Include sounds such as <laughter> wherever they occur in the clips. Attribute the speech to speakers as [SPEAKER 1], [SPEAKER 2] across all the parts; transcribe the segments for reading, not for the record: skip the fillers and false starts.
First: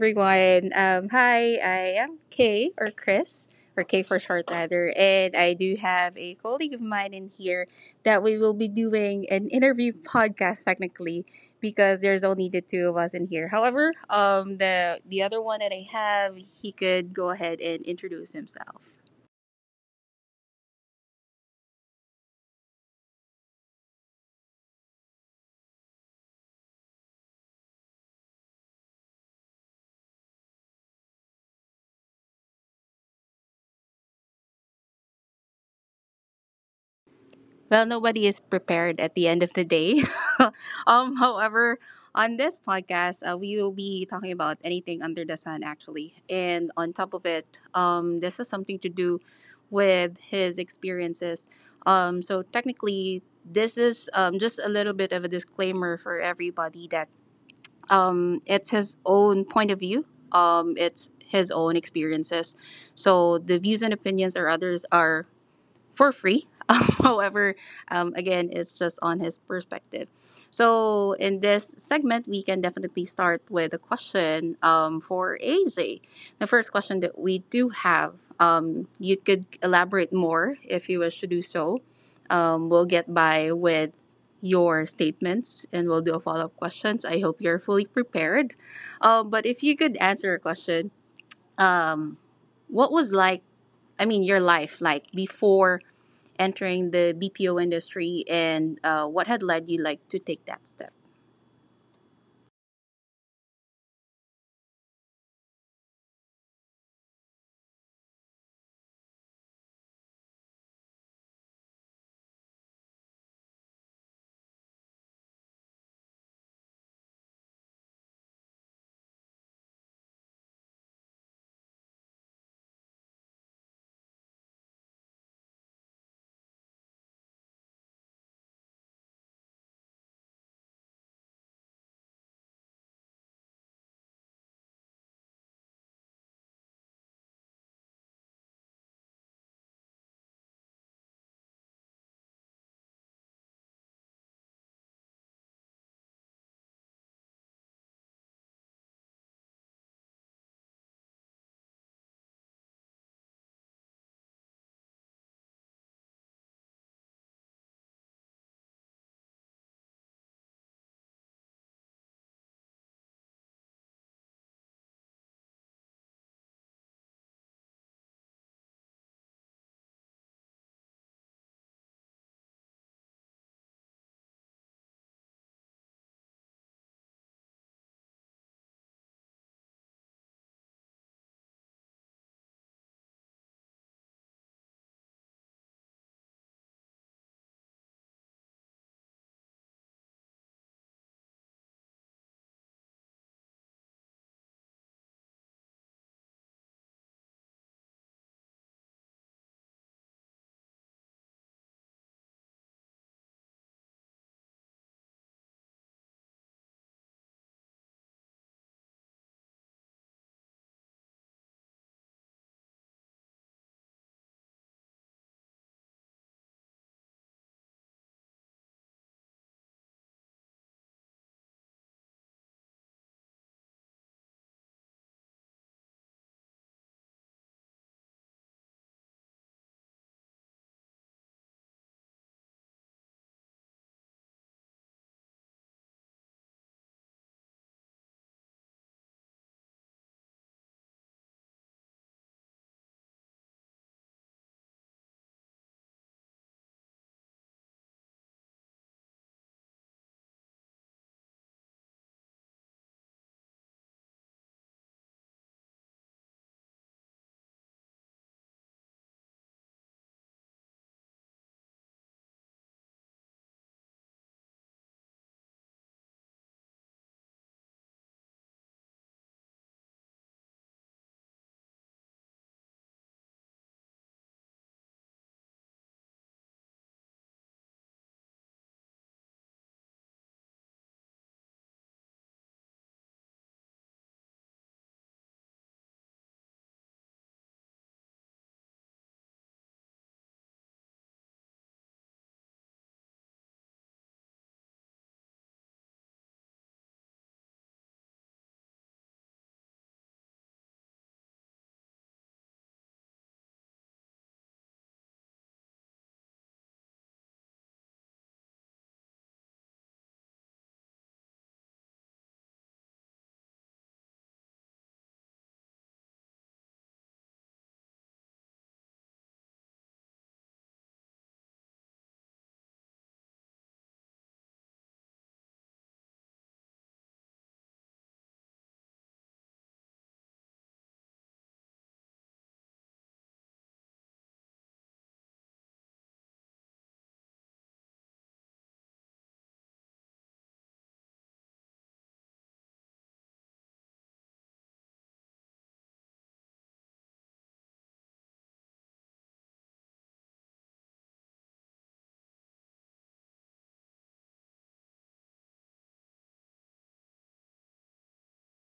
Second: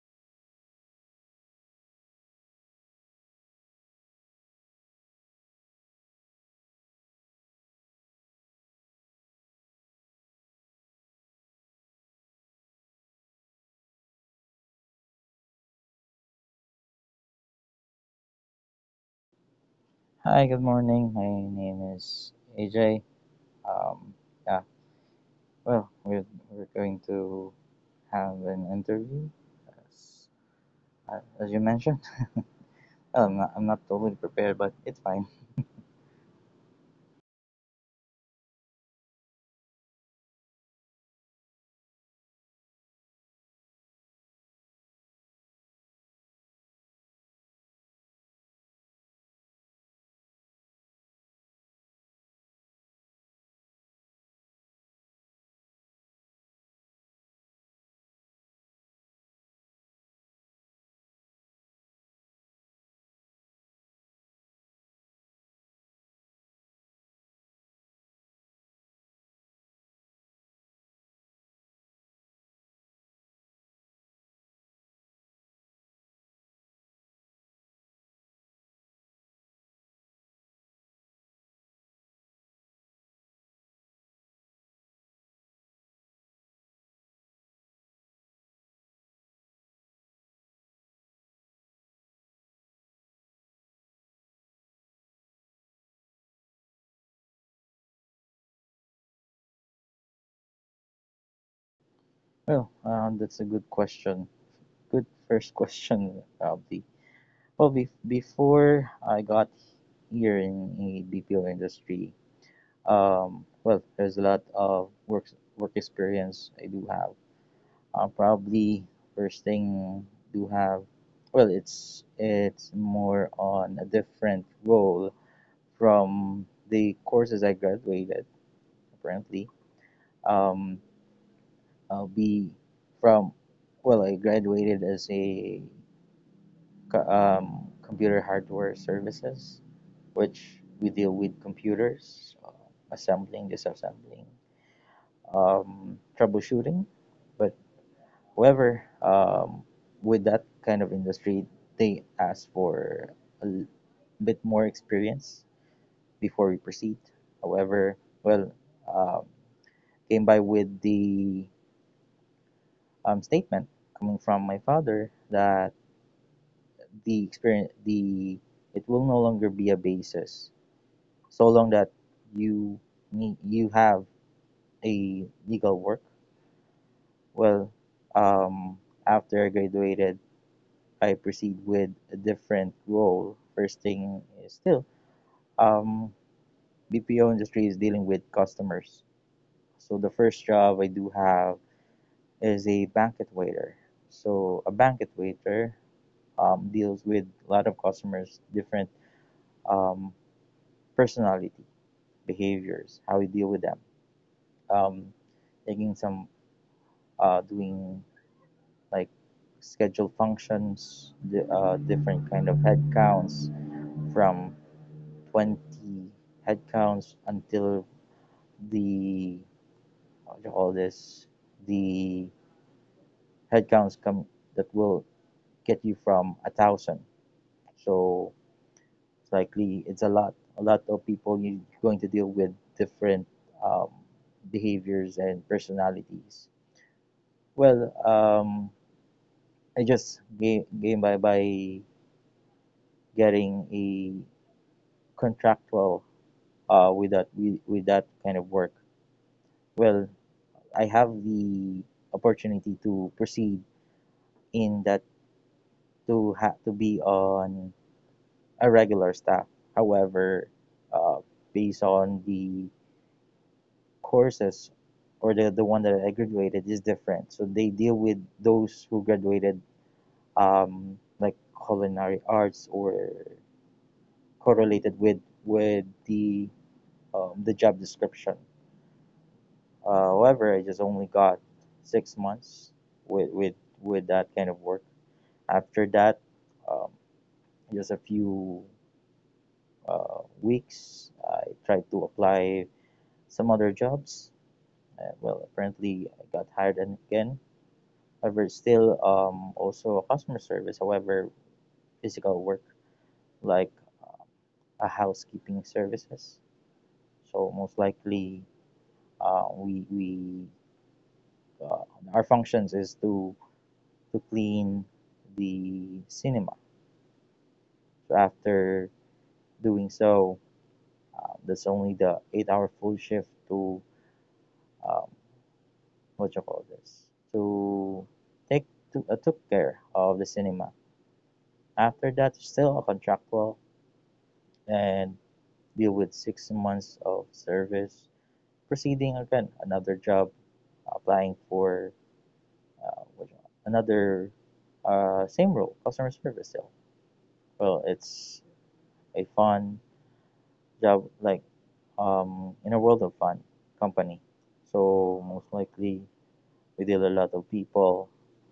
[SPEAKER 1] everyone. Hi, I am Kay or Chris or Kay for short, rather, and I do have a colleague of mine in here that we will be doing an interview <laughs> podcast technically because there's only the two of us in here. However, the other one that I have, he could go ahead and introduce himself.
[SPEAKER 2] Hi, good morning. My name is AJ. Um, yeah, well, we're, we're going to have an interview, as, as you mentioned. <laughs> I'm not totally prepared, but it's fine.
[SPEAKER 1] Well, nobody is prepared at the end of the day. <laughs> However, on this podcast, we will be talking about anything under the sun, actually. And on top of it, this is something to do with his experiences. So technically, this is just a little bit of a disclaimer for everybody that it's his own point of view. It's his own experiences. So the views and opinions or others are for free. <laughs> However, again, it's just on his perspective. So, in this segment, we can definitely start with a question for AJ. The first question that we do have, you could elaborate more if you wish to do so. We'll get by with your statements and we'll do a follow up questions. I hope you're fully prepared. But if you could answer a question, um, what was like, I mean, your life like before entering the BPO industry and what had led you like to take that step?
[SPEAKER 2] That's a good question. Good first <laughs> question, probably. Well, before I got here in the BPO industry, well, there's a lot of work experience I do have. Probably first thing do have, well it's more on a different role from the courses I graduated apparently. Um, I'll be from Well, I graduated as a computer hardware services, which we deal with computers, assembling, disassembling, troubleshooting, but However, with that kind of industry, they ask for a bit more experience before we proceed. However, well, um, came by with the statement coming from my father that the experience, the it will no longer be a basis so long that you you have a legal work. Well, um, after I graduated, I proceed with a different role. First thing is still, um, BPO industry is dealing with customers. So the first job I do have is a banquet waiter. So a banquet waiter deals with a lot of customers, different um, personality, behaviors, how we deal with them. Um, Taking some, doing like scheduled functions, the, different kind of head counts from 20 headcounts until the what do you call this the headcounts come that will get you from 1,000. So it's likely it's a lot of people you're going to deal with, different um, behaviors and personalities. Well, I just gain by getting a contractual, with that, with that kind of work. Well, I have the opportunity to proceed in that, to have to be on a regular staff. However, uh, based on the courses, or the one that I graduated is different. So they deal with those who graduated like culinary arts or correlated with with the the job description. However, I just only got 6 months with with that kind of work. After that, um, just a few weeks, I tried to apply some other jobs. Well, apparently, I got hired and again. However, still also customer service, however, physical work like a housekeeping services. So most likely, we uh, our functions is to clean the cinema. So after doing so, uh, that's only the eight-hour full shift to, um, what you call this to take to, took care of the cinema. After that, still a contractual and deal with 6 months of service. Proceeding again, another job, applying for another same role, customer service still. Well, it's a fun job, like in a world of fun company. So most likely we deal a lot of people,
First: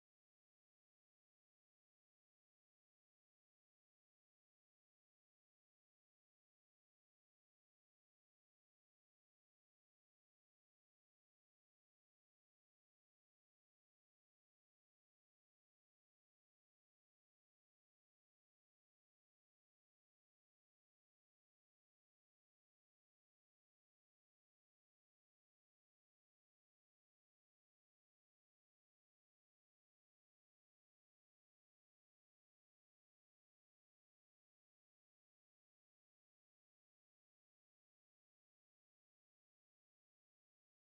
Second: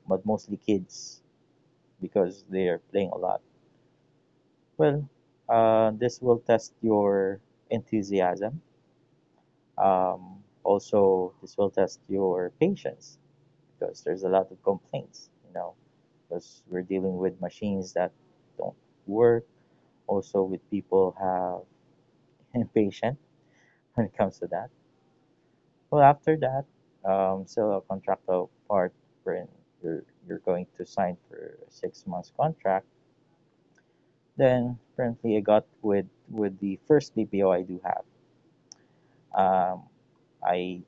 [SPEAKER 2] but mostly kids because they are playing a lot. Well, this will test your enthusiasm. Um, Also, this will test your patience because there's a lot of complaints, you know, because we're dealing with machines that don't work. Also, with people have <laughs> impatient when it comes to that. Well, after that, so a contractual part wherein you're going to sign for a 6 months contract. Then currently I got with the first BPO I do have. Um, I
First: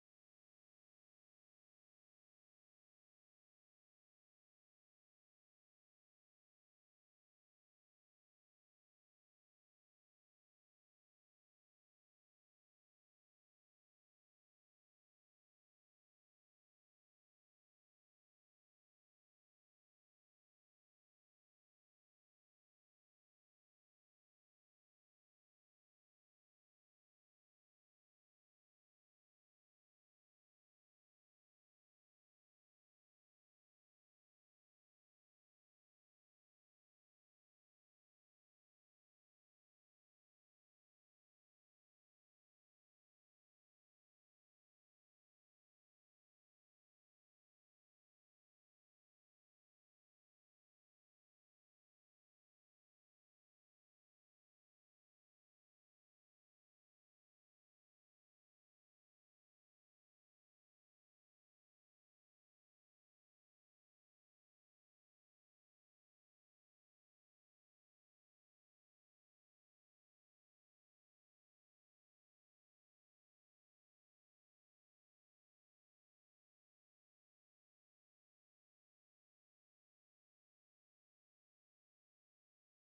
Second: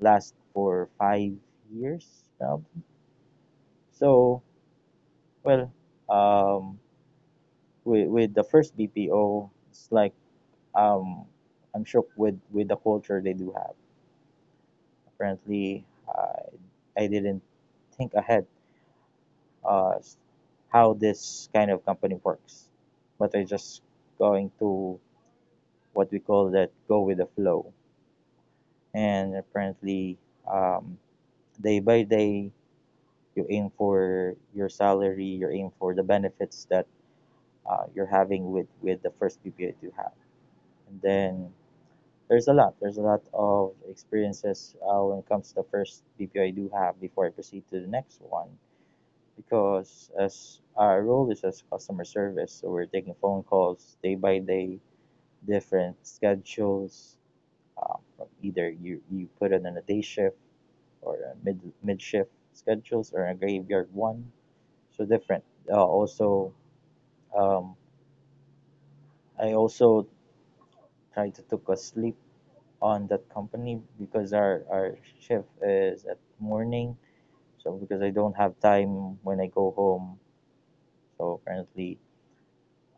[SPEAKER 2] last for 5 years now. So well, um, with the first BPO, it's like um, I'm shocked with the culture they do have. Apparently, I didn't think ahead uh, how this kind of company works, but I just going to what we call that, go with the flow. And apparently um, day by day you aim for your salary, you aim for the benefits that you're having with the first bpa that you have. And then there's a lot of experiences when it comes to the first bpo I do have before I proceed to the next one. Because as our role is as customer service, so we're taking phone calls day by day, different schedules, um, either you put it on a day shift, or a mid shift schedules, or a graveyard one. So different. Also, um, I also tried to took a sleep on that company because our shift is at morning. So because I don't have time when I go home. So apparently,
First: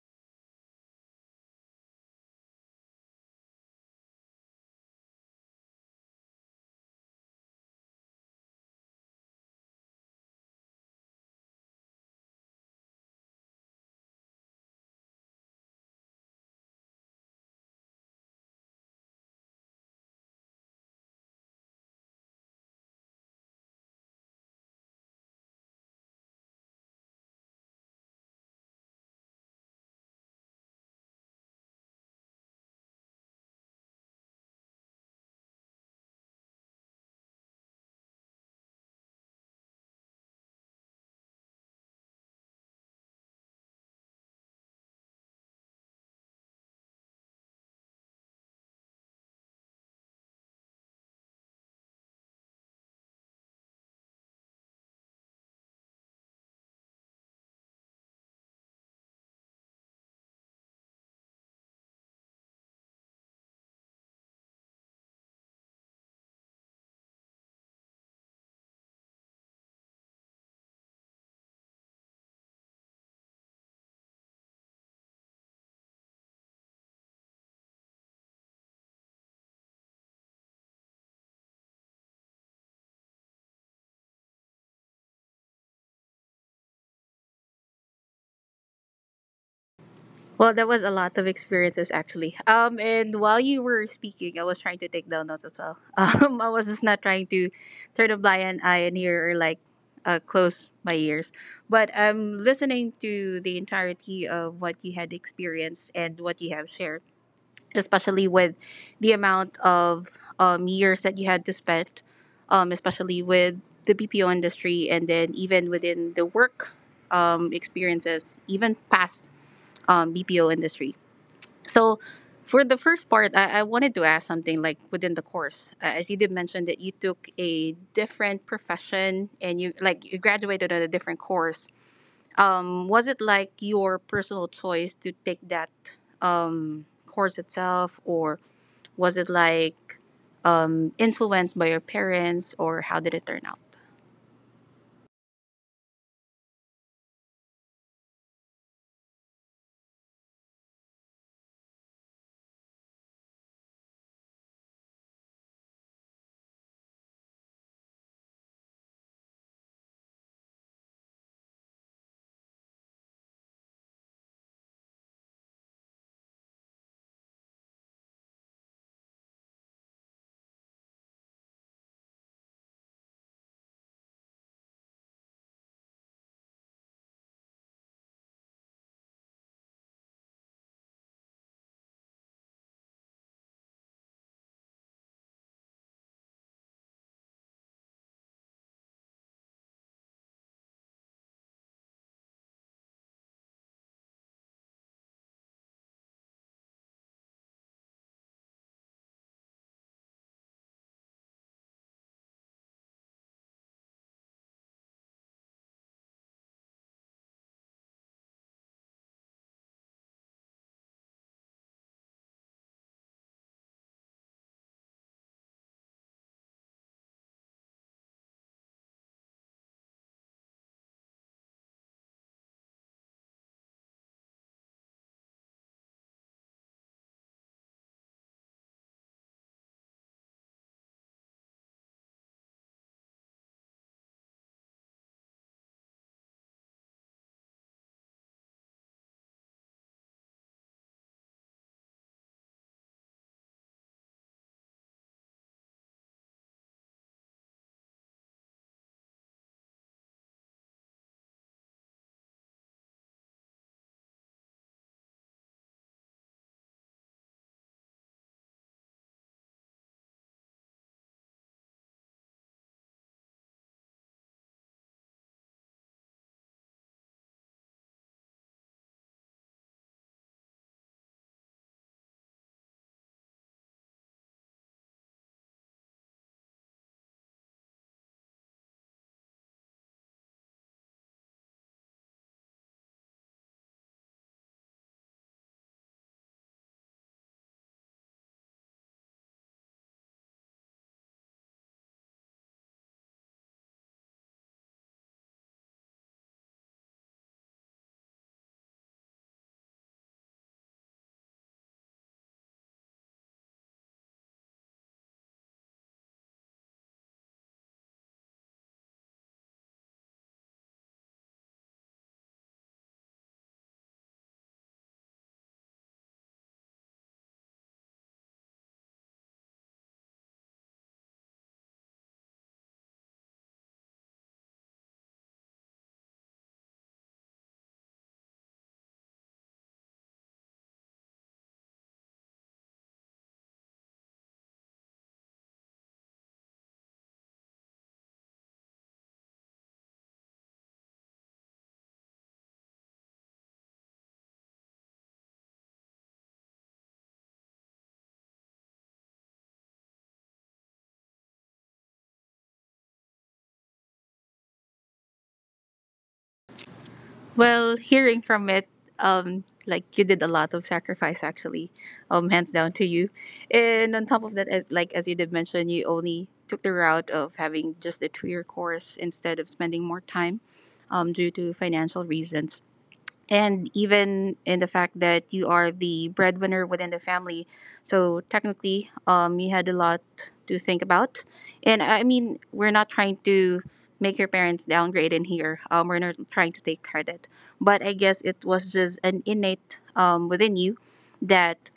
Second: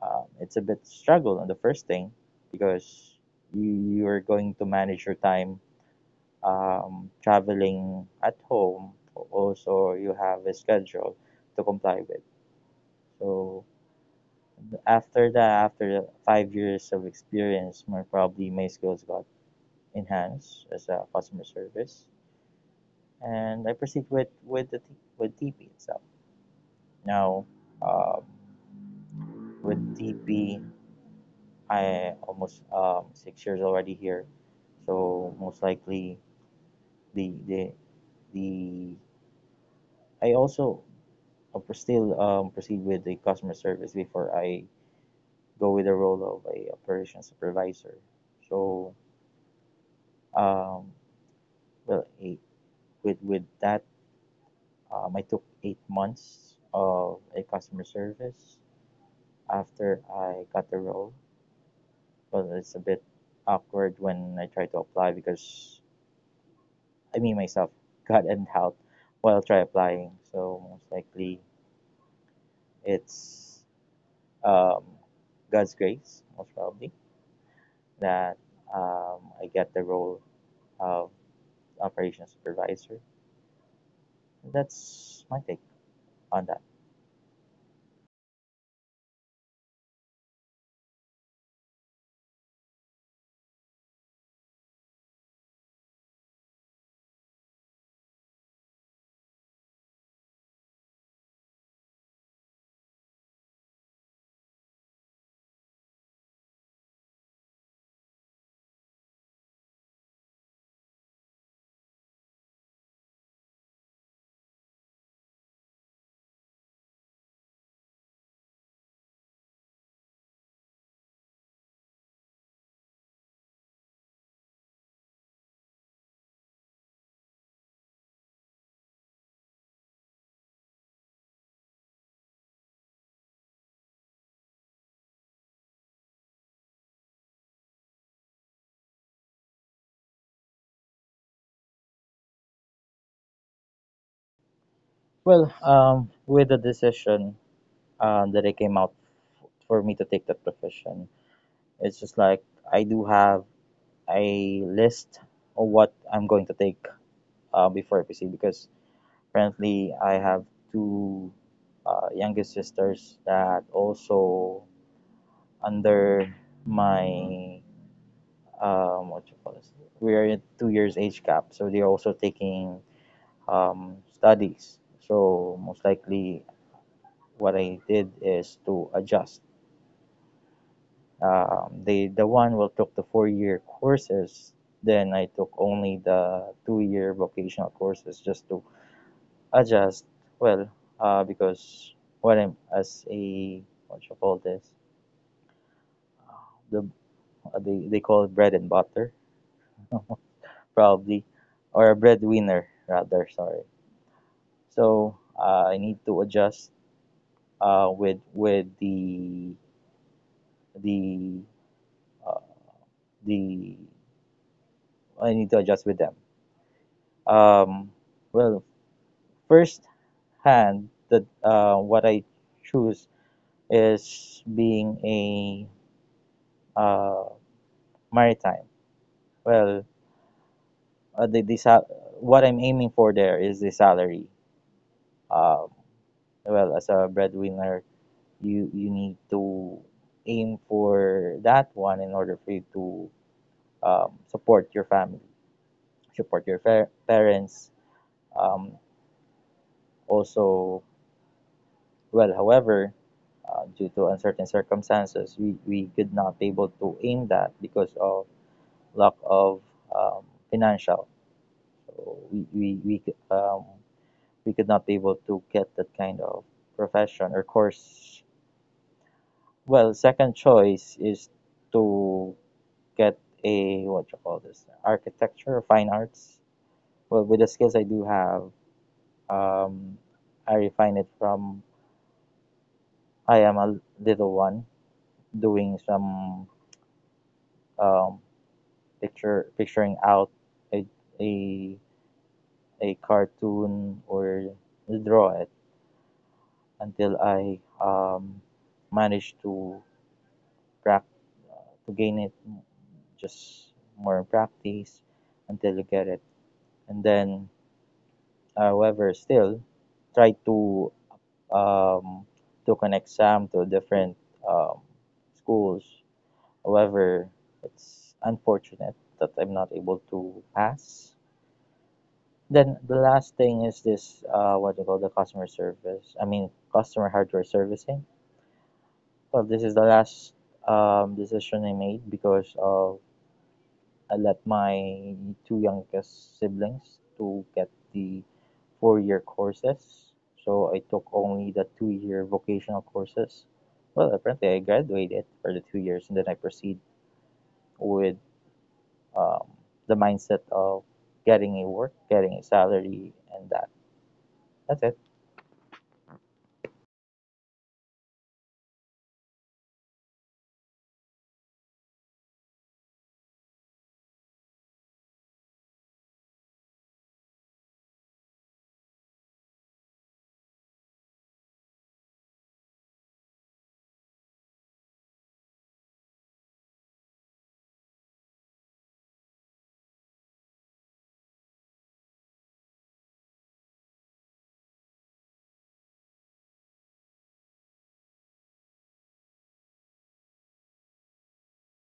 [SPEAKER 2] it's a bit struggle on the first thing because you are going to manage your time traveling at home. Also, you have a schedule to comply with. So after that, after 5 years of experience, more probably my skills got enhanced as a customer service, and I proceed with the with TP itself. Now, um, with TP, I almost 6 years already here. So most likely the the the I also still proceed with the customer service before I go with the role of a operation supervisor. So um, well eight with that, I took 8 months of a customer service after I got the role. But it's a bit awkward when I try to apply because I mean myself <laughs> got an out while try applying. So most likely it's, um, god's grace most probably, that I get the role of operations supervisor. That's my take on that.
[SPEAKER 1] Well, there was a lot of experiences actually. And while you were speaking, I was trying to take down notes as well. <laughs> I was just not trying to turn a blind eye and ear or like close my ears, but I'm listening to the entirety of what you had experienced and what you have shared. Especially with the amount of years that you had to spend, especially with the BPO industry, and then even within the work experiences, even past BPO industry. So, for the first part, I wanted to ask something like within the course, as you did mention that you took a different profession and you like you graduated at a different course, was it like your personal choice to take that course itself, or was it like influenced by your parents, or how did it turn out?
[SPEAKER 2] Well, with the decision that I came out for me to take that profession, it's just like I do have a list of what I'm going to take before PC. Because currently I have two youngest sisters that also under my, what you call this? We are in 2 years age gap, so they're also taking studies. So most likely, what I did is to adjust, the one who took the 4 year courses, then I took only the 2 year vocational courses just to adjust. Well, because what I'm as a, what you call this the they call it bread and butter, probably, or a breadwinner rather, sorry. So I need to adjust with the uh, the I need to adjust with them. um, well First hand, the what I choose is being a, uh, maritime. Well, uh, the, the sa- what I'm aiming for there is the salary. Um, well, as a breadwinner, you need to aim for that one in order for you to support your family, support your parents, um, also. Well, however, due to uncertain circumstances, we could not be able to aim that because of lack of um, financial. So we could not be able to get that kind of profession or course. Well, second choice is to get a, what you call this, architecture, fine arts. Well, with the skills I do have, um, I refine it from I am a little one, doing some um, picture picturing out a a a cartoon or draw it until I managed to prac to gain it, just more practice until you get it. And then, however, still try to um, took an exam to different um, schools. However, it's unfortunate that I'm not able to pass. Then the last thing is this, what do you call the customer service? I mean, customer hardware servicing. Well, this is the last decision I made because of I let my two youngest siblings to get the four-year courses. So I took only the two-year vocational courses. Well, apparently I graduated for the 2 years, and then I proceed with um, the mindset of getting a work, getting a salary, and that. That's it.
[SPEAKER 1] Well, hearing from it, like you did a lot of sacrifice actually, hands down to you. And on top of that, as like as you did mention, you only took the route of having just a 2-year course instead of spending more time, due to financial reasons. And even in the fact that you are the breadwinner within the family, so technically you had a lot to think about, and I mean we're not trying to make your parents downgrade in here, we're not trying to take credit, but I guess it was just an innate, within you that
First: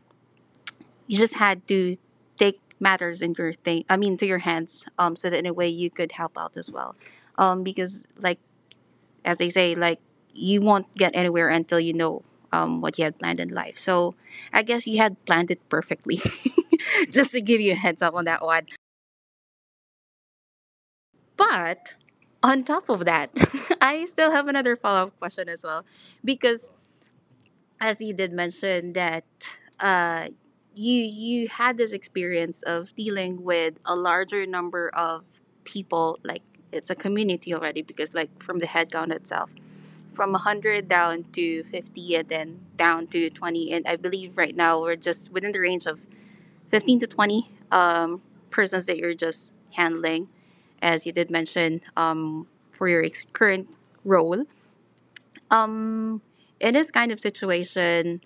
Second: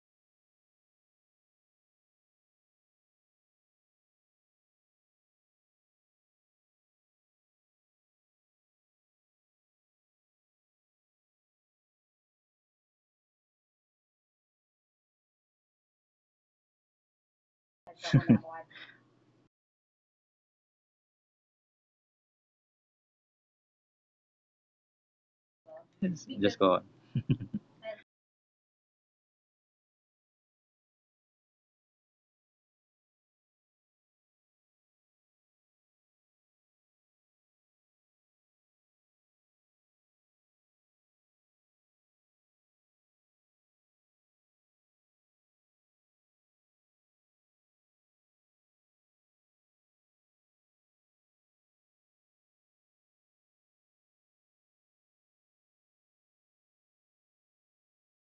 [SPEAKER 1] you just had to take matters in your thing, I mean to your hands, so that in a way you could help out as well, because like as they say, like you won't get anywhere until you know what you had planned in life. So I guess you had planned it perfectly, <laughs> just to give you a heads up on that one. But on top of that, <laughs> I still have another follow up question as well, because as you did mention that uh, you had this experience of dealing with a larger number of people, like it's a community already, because like from the headcount itself from 100 down to 50 and then down to 20, and I believe right now we're just within the range of 15 to 20 persons that you're just handling, as you did mention, for your current role. um, in this kind of situation,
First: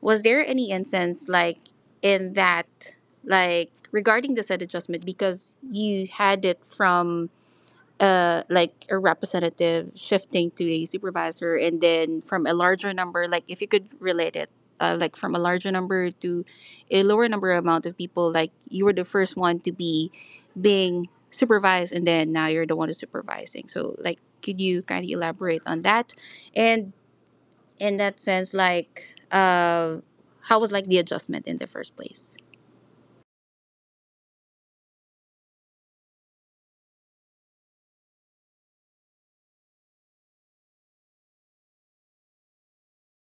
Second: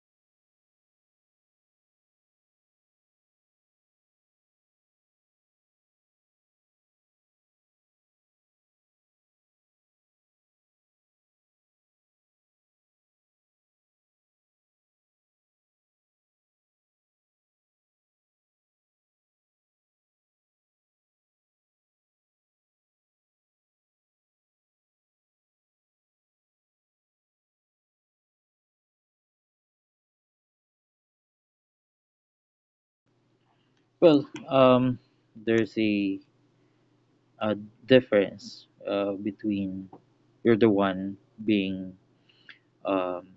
[SPEAKER 1] was there any instance like in that, like regarding the said adjustment, because you had it from like a representative shifting to a supervisor, and then from a larger number, like if you could relate it, like from a larger number to a lower number amount of people, like you were the first one to be being supervised and then now you're the one who's supervising, so like could you kind of elaborate on that, and in that sense like how was like the adjustment in the first place?
[SPEAKER 2] Well, there's a, a difference between you're the one being um,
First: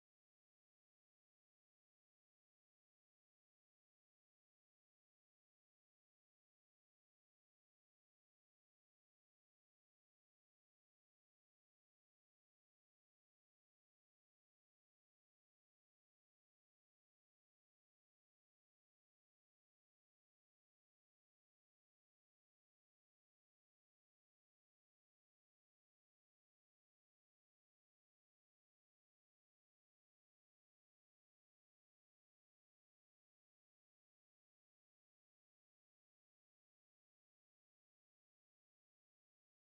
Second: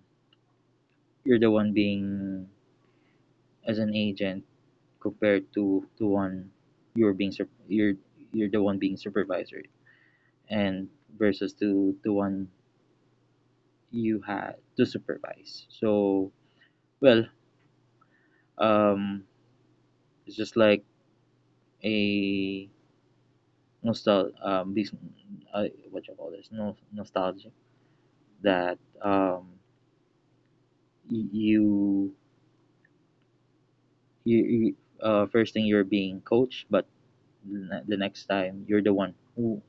[SPEAKER 2] you're the one being as an agent compared to the one you're being sup- you're you're the one being supervisor and versus to the one you had to supervise. So well, um, it's just like a nostal this- what you call this no nostalgia that you you first thing you're being coached, but the next time you're the one who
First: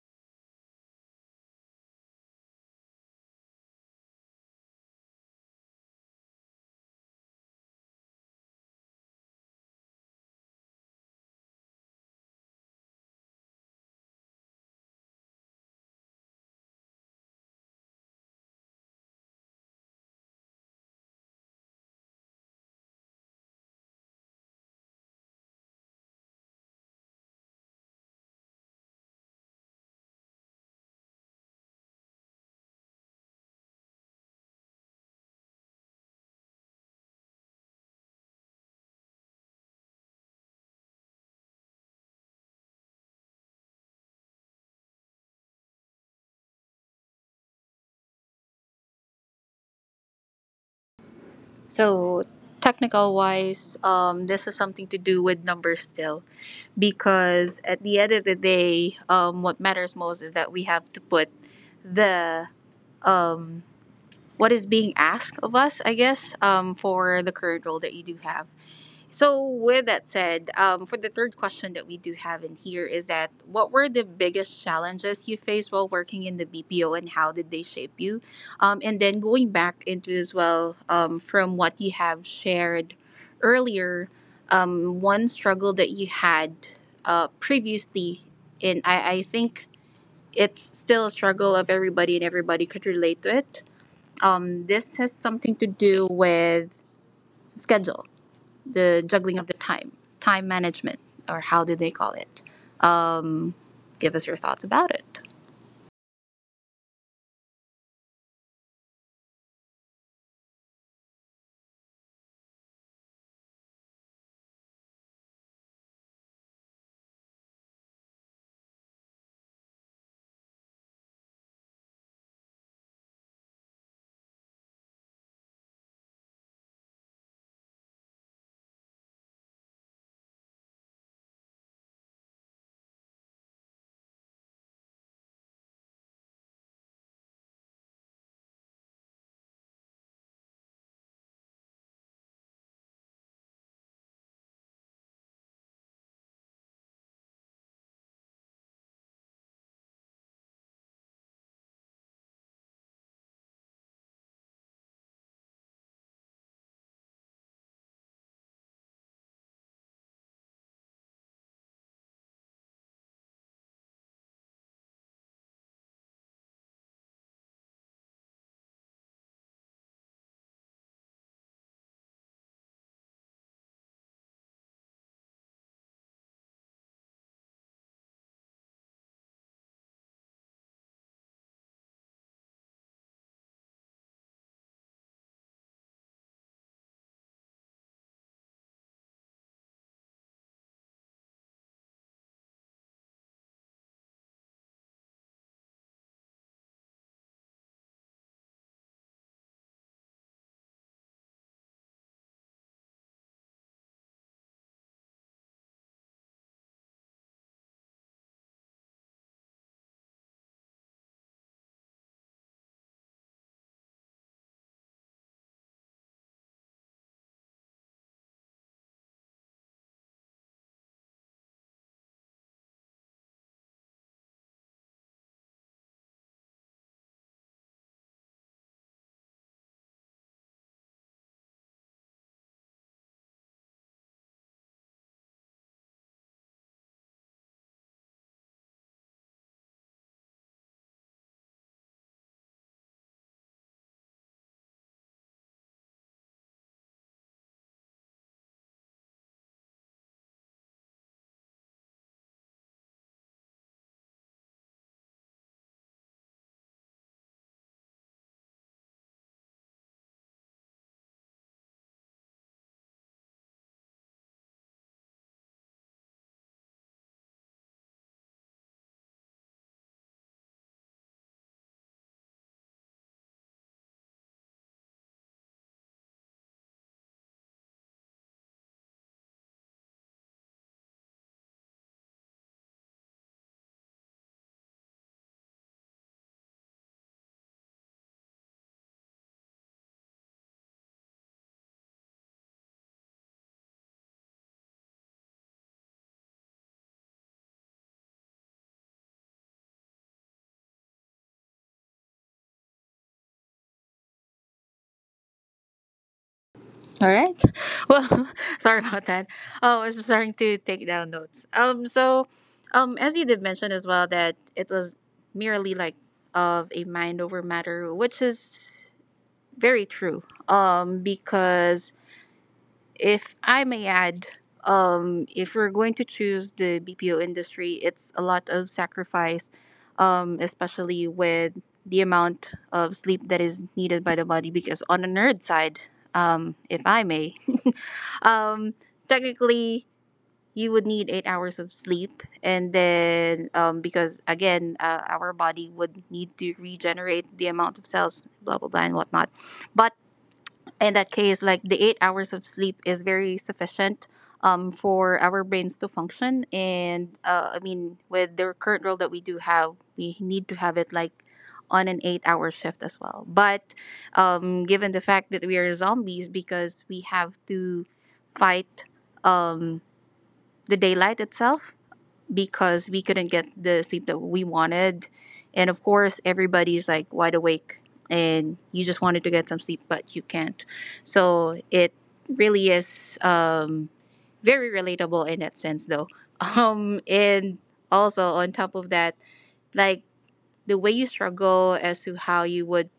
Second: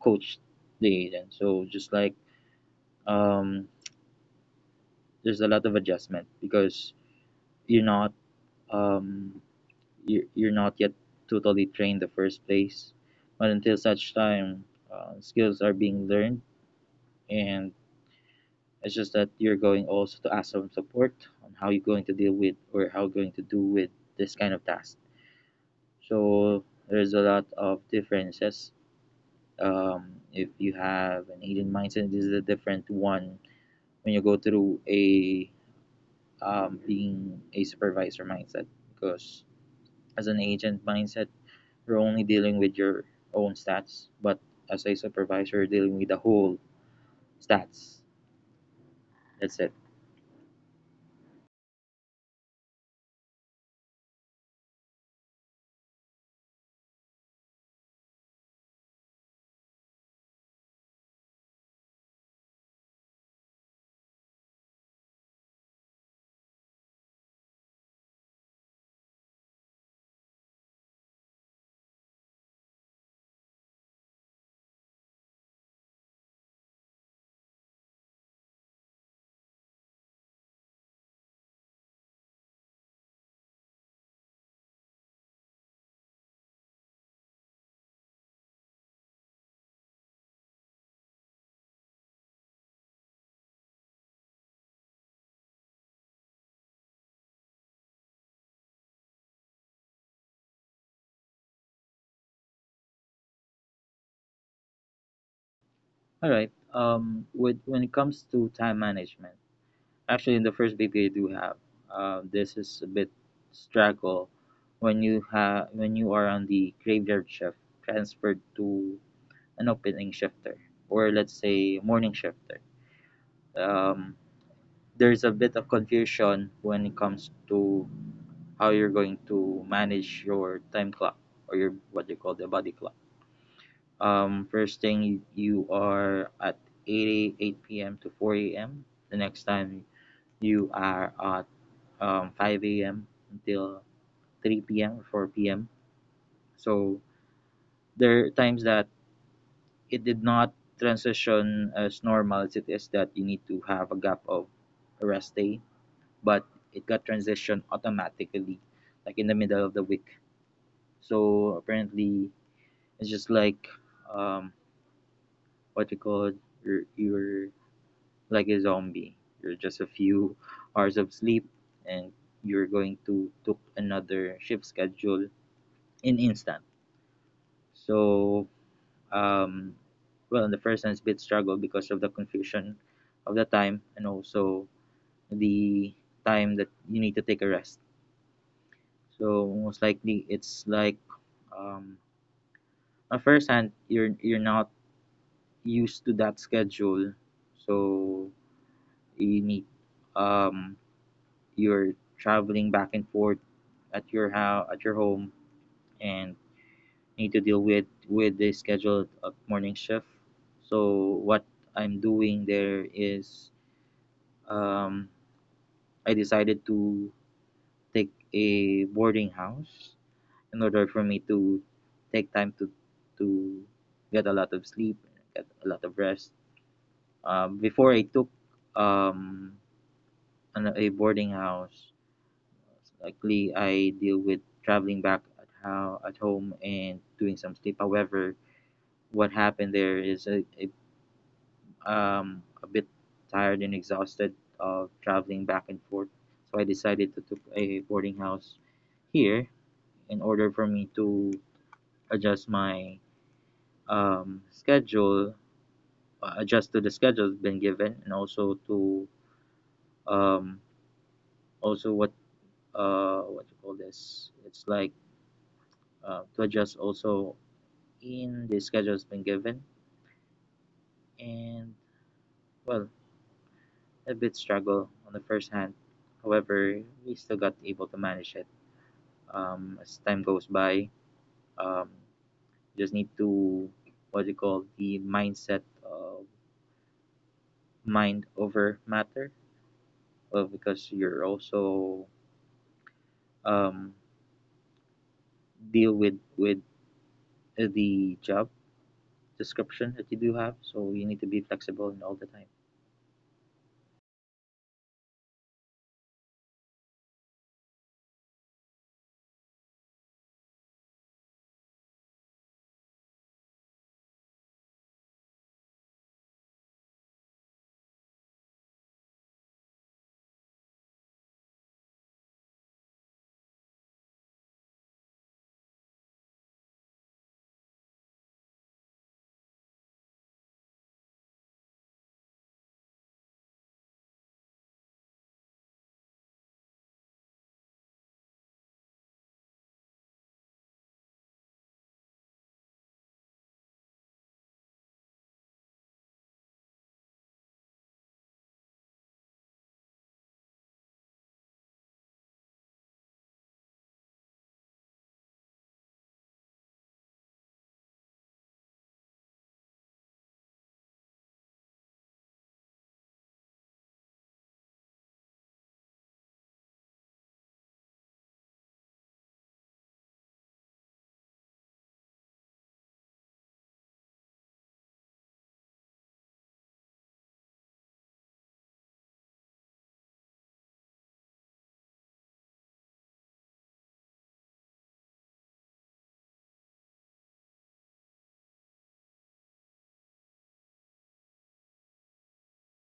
[SPEAKER 2] coached the agent. So just like um, there's a lot of adjustment because you're not um, you're not yet totally trained the first place, but until such time skills are being learned. And it's just that you're going also to ask some support on how you're going to deal with, or how you're going to do with this kind of task. So there's a lot of differences. If you have an Asian mindset, this is a different one when you go through a being a supervisor mindset. Because as an agent mindset, you're only dealing with your own stats, but as a supervisor, you're dealing with the whole stats. That's it.
[SPEAKER 1] So technical wise, this is something to do with numbers still, because at the end of the day, what matters most is that we have to put the, um what is being asked of us, I guess, for the current role that you do have. So, with that said, for the third question that we do have in here is that, what were the biggest challenges you faced while working in the BPO and how did they shape you? And then going back into as well, from what you have shared earlier, one struggle that you had previously, and I think it's still a struggle of everybody and everybody could relate to it. This has something to do with schedule, the juggling of the time, time management, or how do they call it? Um, Give us your thoughts about it.
[SPEAKER 2] All right. With when it comes to time management, actually, in the first BP I do have, this is a bit struggle when you have when you are on the graveyard shift transferred to an opening shifter or let's say morning shifter. Um, there's a bit of confusion when it comes to how you're going to manage your time clock or your what you call the body clock. First thing you are at 8 p.m. to 4 a.m. The next time you are at 5 a.m. until 3 p.m. or 4 p.m. So there are times that it did not transition as normal as it is, that you need to have a gap of a rest day, but it got transitioned automatically, like in the middle of the week. So apparently, it's just like, um, what you call, you're like a zombie. You're just a few <laughs> hours of sleep and you're going to took another shift schedule in instant. So, um, well, in the first sense, bit struggle because of the confusion of the time and also the time that you need to take a rest. So most likely, it's like, um, at first hand, you're not used to that schedule, so you need, um, you're traveling back and forth at your house at your home and need to deal with the scheduled morning shift. So what I'm doing there is, um, I decided to take a boarding house in order for me to take time to to get a lot of sleep, get a lot of rest. Before I took um, a boarding house, likely I deal with traveling back at how at home and doing some sleep. However, what happened there is I a bit tired and exhausted of traveling back and forth, so I decided to took a boarding house here in order for me to adjust my schedule, adjust to the schedule been given, and also to um, also what, what you call this? It's like, to adjust also in the schedule's been given, and well, a bit struggle on the first hand. However, we still got able to manage it, as time goes by. Um, just need to what you call the mindset of mind over matter. Well, because you're also, um, deal with the job description that you do have, so you need to be flexible and all the time.
[SPEAKER 1] All right. Well, <laughs> sorry about that. Oh, I was just starting to take down notes. So as you did mention as well that it was merely like of a mind over matter, which is very true. Because if I may add, if we're going to choose the BPO industry, it's a lot of sacrifice, especially with the amount of sleep that is needed by the body. Because on the nerd side, if I may, <laughs> um, technically you would need 8 hours of sleep, and then because again, our body would need to regenerate the amount of cells, blah blah blah, and whatnot. But in that case, like the 8 hours of sleep is very sufficient for our brains to function. And I mean, with the current role that we do have, we need to have it like on an 8-hour shift as well. But given the fact that we are zombies because we have to fight um, the daylight itself, because we couldn't get the sleep that we wanted. And of course, everybody's like wide awake and you just wanted to get some sleep, but you can't. So it really is very relatable in that sense, though. <laughs> And also, on top of that, like the way you struggle as to how you would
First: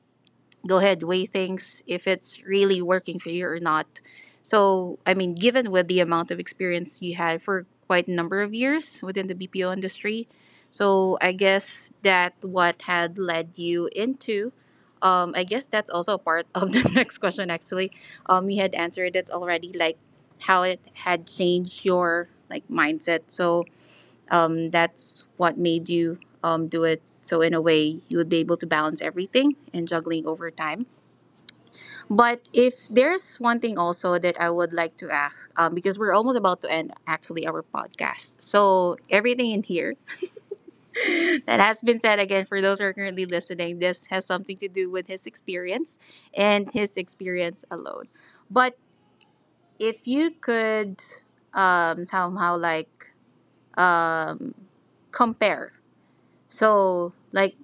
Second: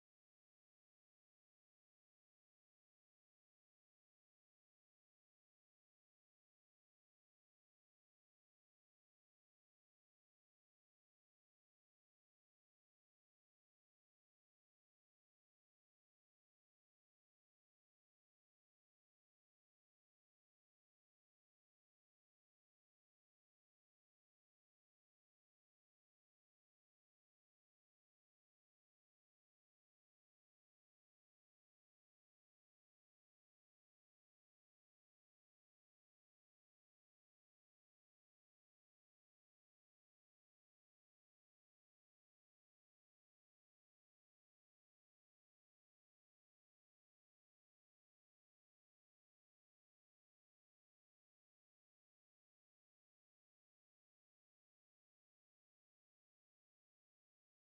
[SPEAKER 1] go ahead weigh things if it's really working for you or not, so I mean given with the amount of experience you had for quite a number of years within the BPO industry, so I guess that what had led you into, I guess that's also a part of the <laughs> next question actually. You had answered it already, like how it had changed your like mindset, so that's what made you do it, so in a way you would be able to balance everything and juggling over time. But if there's one thing also that I would like to ask, because we're almost about to end actually our podcast. So everything in here <laughs> that has been said, again, for those who are currently listening, this has something to do with his experience and his experience alone. But if you could somehow like um compare. So like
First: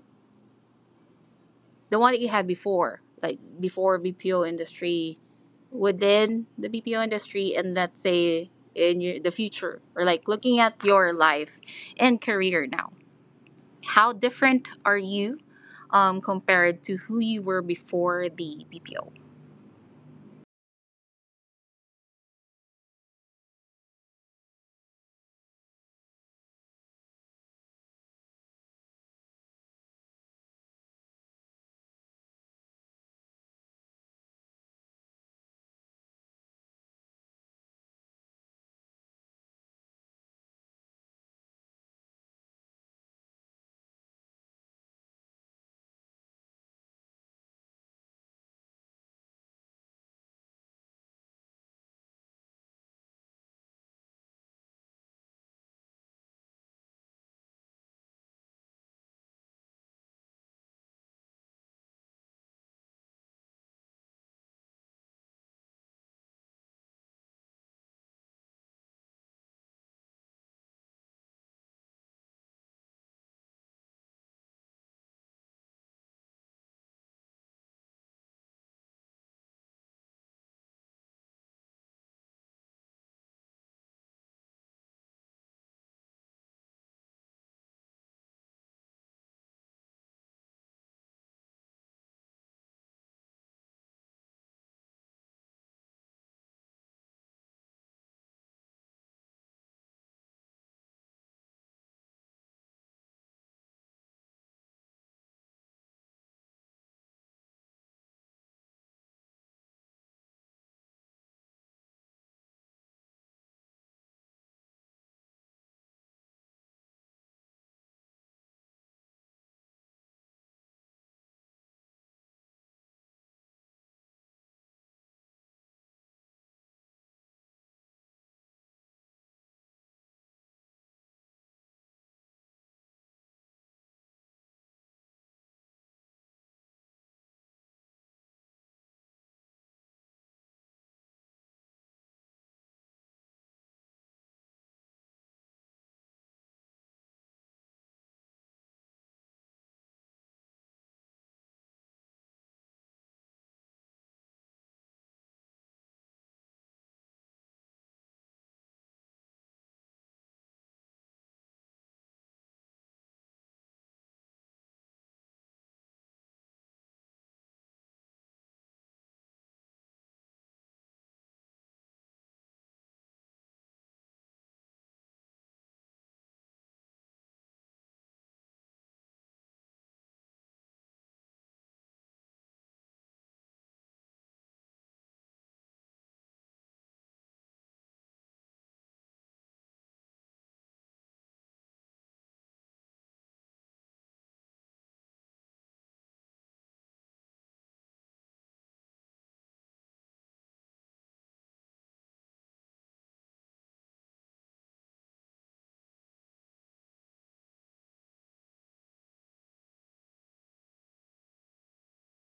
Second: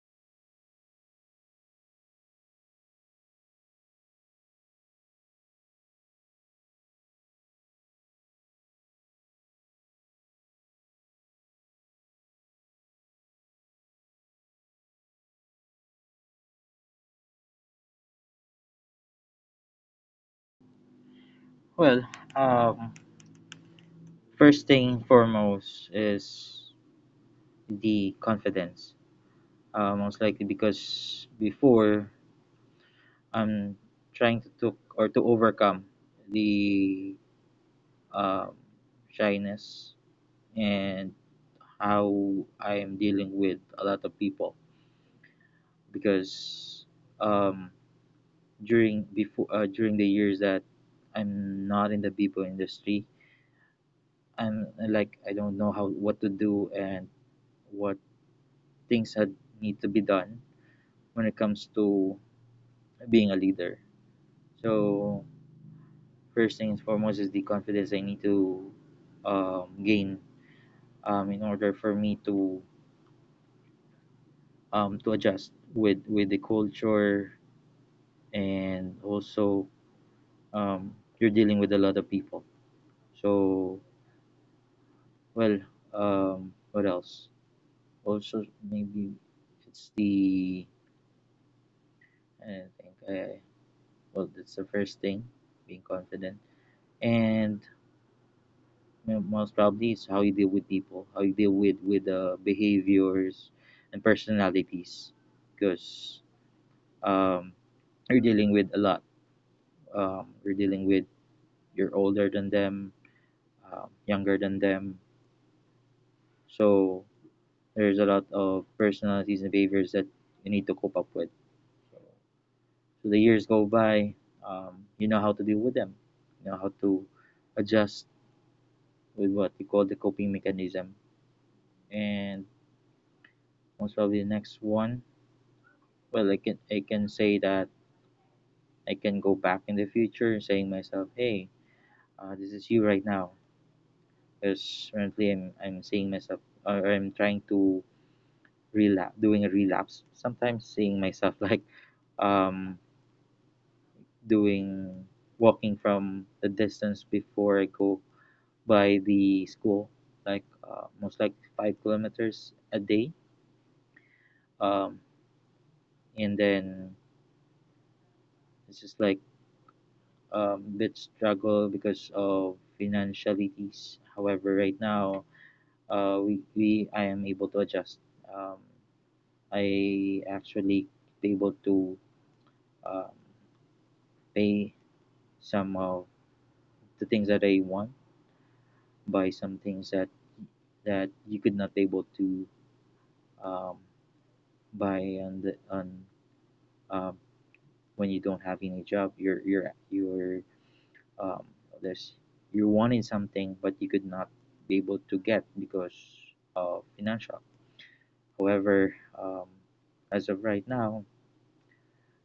[SPEAKER 1] the one that you had before, like before BPO industry, within the BPO industry, and let's say in your, the future, or like looking at your life and career now, how different are you compared to who you were before the BPO?
[SPEAKER 2] Well, um, first thing foremost is the confidence. Most likely because before, I'm trying to took or to overcome the, um, shyness and how I am dealing with a lot of people, because um, during before, during the years that I'm not in the people industry, I'm like I don't know how what to do and what things had need to be done when it comes to being a leader. So first things foremost is the confidence I need to gain, in order for me to adjust with the culture, and also, you're dealing with a lot of people. So well, what else also, maybe it's the, i think I, well, that's the first thing, being confident. And you know, most probably it's how you deal with people, how you deal with behaviors and personalities, because um, you're dealing with a lot, you're dealing with, you're older than them, younger than them. So there's a lot of personalities and behaviors that you need to cope up with. So the years go by, you know how to deal with them, you know how to adjust with what we call the coping mechanism. And most probably the next one, well, I can say that I can go back in the future, saying myself, hey, this is you right now, because currently I'm seeing myself, or I'm trying to relapse, doing a relapse. Sometimes seeing myself <laughs> like, um, doing walking from the distance before I go by the school, like most like 5 kilometers a day. Um, and then it's just like, bit struggle because of financialities. However, right now, we I am able to adjust. Um, I actually be able to um, pay some of the things that I want, buy some things that you could not be able to um, buy on the on um, when you don't have any job. You're um, there's, you're wanting something, but you could not be able to get because of financial. However, as of right now,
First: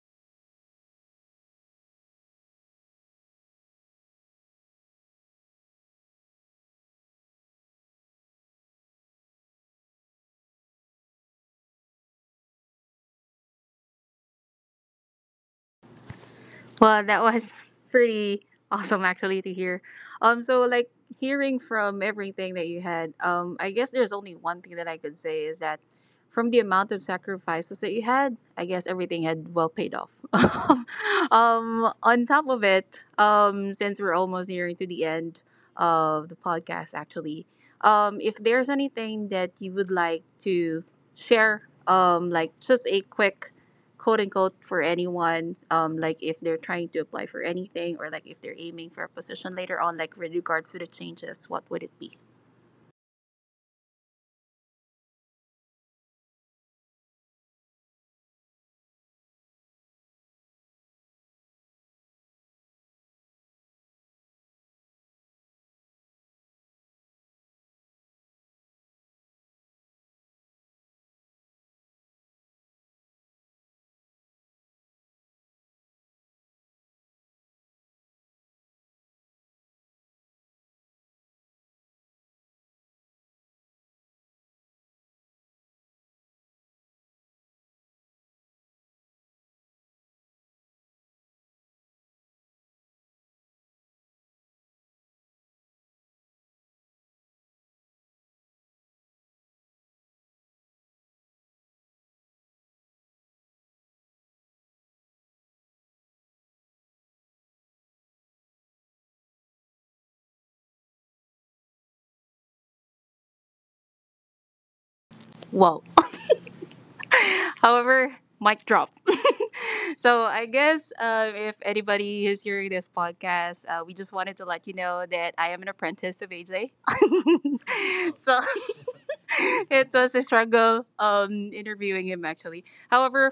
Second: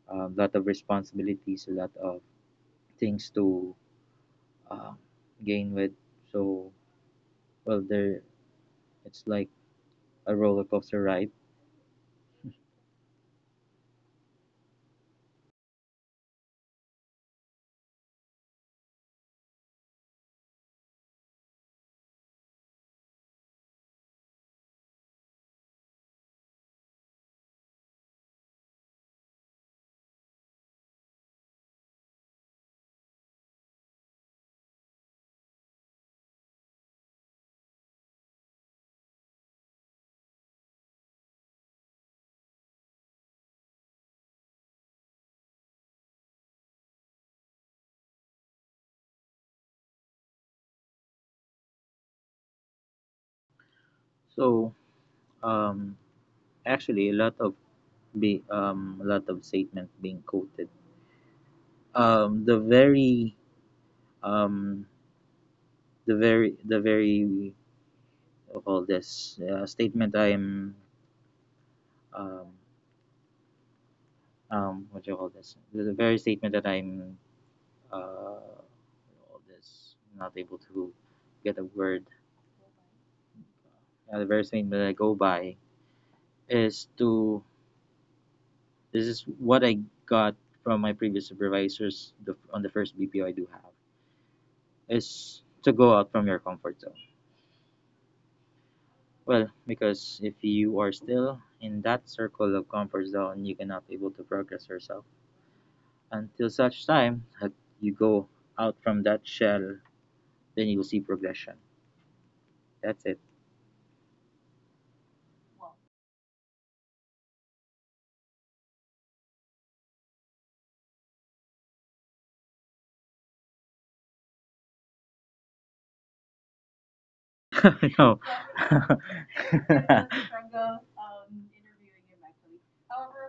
[SPEAKER 2] a lot of responsibilities, a lot of things to um, gain with. So well, there it's like a roller coaster ride.
[SPEAKER 1] Well, that was <laughs> pretty awesome actually to hear. So like hearing from everything that you had, I guess there's only one thing that I could say is that from the amount of sacrifices that you had, I guess everything had well paid off. <laughs> On top of it, since we're almost nearing to the end of the podcast, actually, if there's anything that you would like to share, like just a quick quote unquote for anyone, like if they're trying to apply for anything, or like if they're aiming for a position later on, like with regards to the changes, what would it be?
[SPEAKER 2] So um, actually, a lot of statement being quoted. The very um the very the very of all this statement I'm um what do you call this the, very statement that I'm uh all this not able to get a word The very statement that I go by is to, this is what I got from my previous supervisors, on the first BPO I do have, is to go out from your comfort zone. Well, because if you are still in that circle of comfort zone, you cannot able to progress yourself until such time that you go out from that shell. Then you will see progression. That's it.
[SPEAKER 1] Whoa. <laughs> However, mic drop. <laughs> So I guess, if anybody is hearing this podcast, we just wanted to let you know that I am an apprentice of AJ.
[SPEAKER 2] <laughs>
[SPEAKER 1] <laughs>
[SPEAKER 2] No.
[SPEAKER 1] So
[SPEAKER 2] <laughs>
[SPEAKER 1] <laughs> it was a struggle interviewing him actually. However,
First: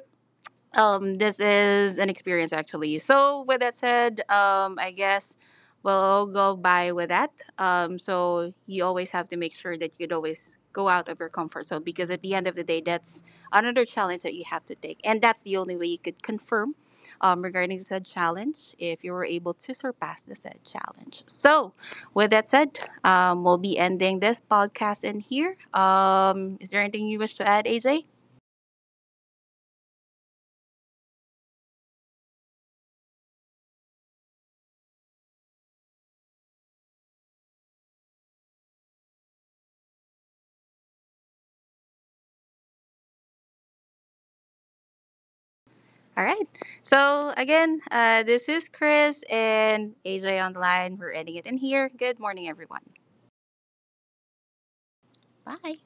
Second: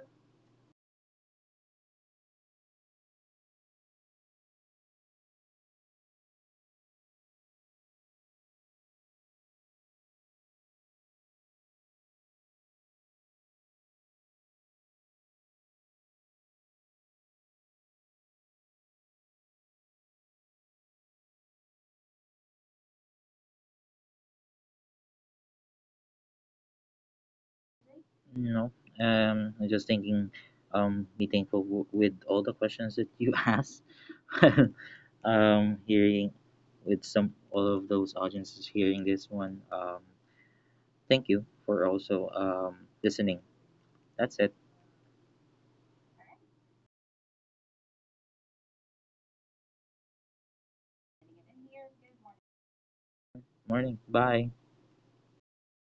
[SPEAKER 1] this is an experience actually. So with that said, I guess we'll go by with that. So you always have to make sure that you'd always go out of your comfort zone, because at the end of the day, that's another challenge that you have to take, and that's the only way you could confirm, regarding said challenge, if you were able to surpass the said challenge. So with that said, we'll be ending this podcast in here. Is there anything you wish to add, AJ?
[SPEAKER 2] You know, I'm just thinking, be thankful with all the questions that you <laughs> asked. <laughs> Hearing with some all of those audiences hearing this one, thank you for also listening. That's it.
[SPEAKER 1] All right. So again, this is Chris and AJ on the line. We're ending it in here. Good morning, everyone.
[SPEAKER 2] Morning. Bye.
[SPEAKER 1] Bye.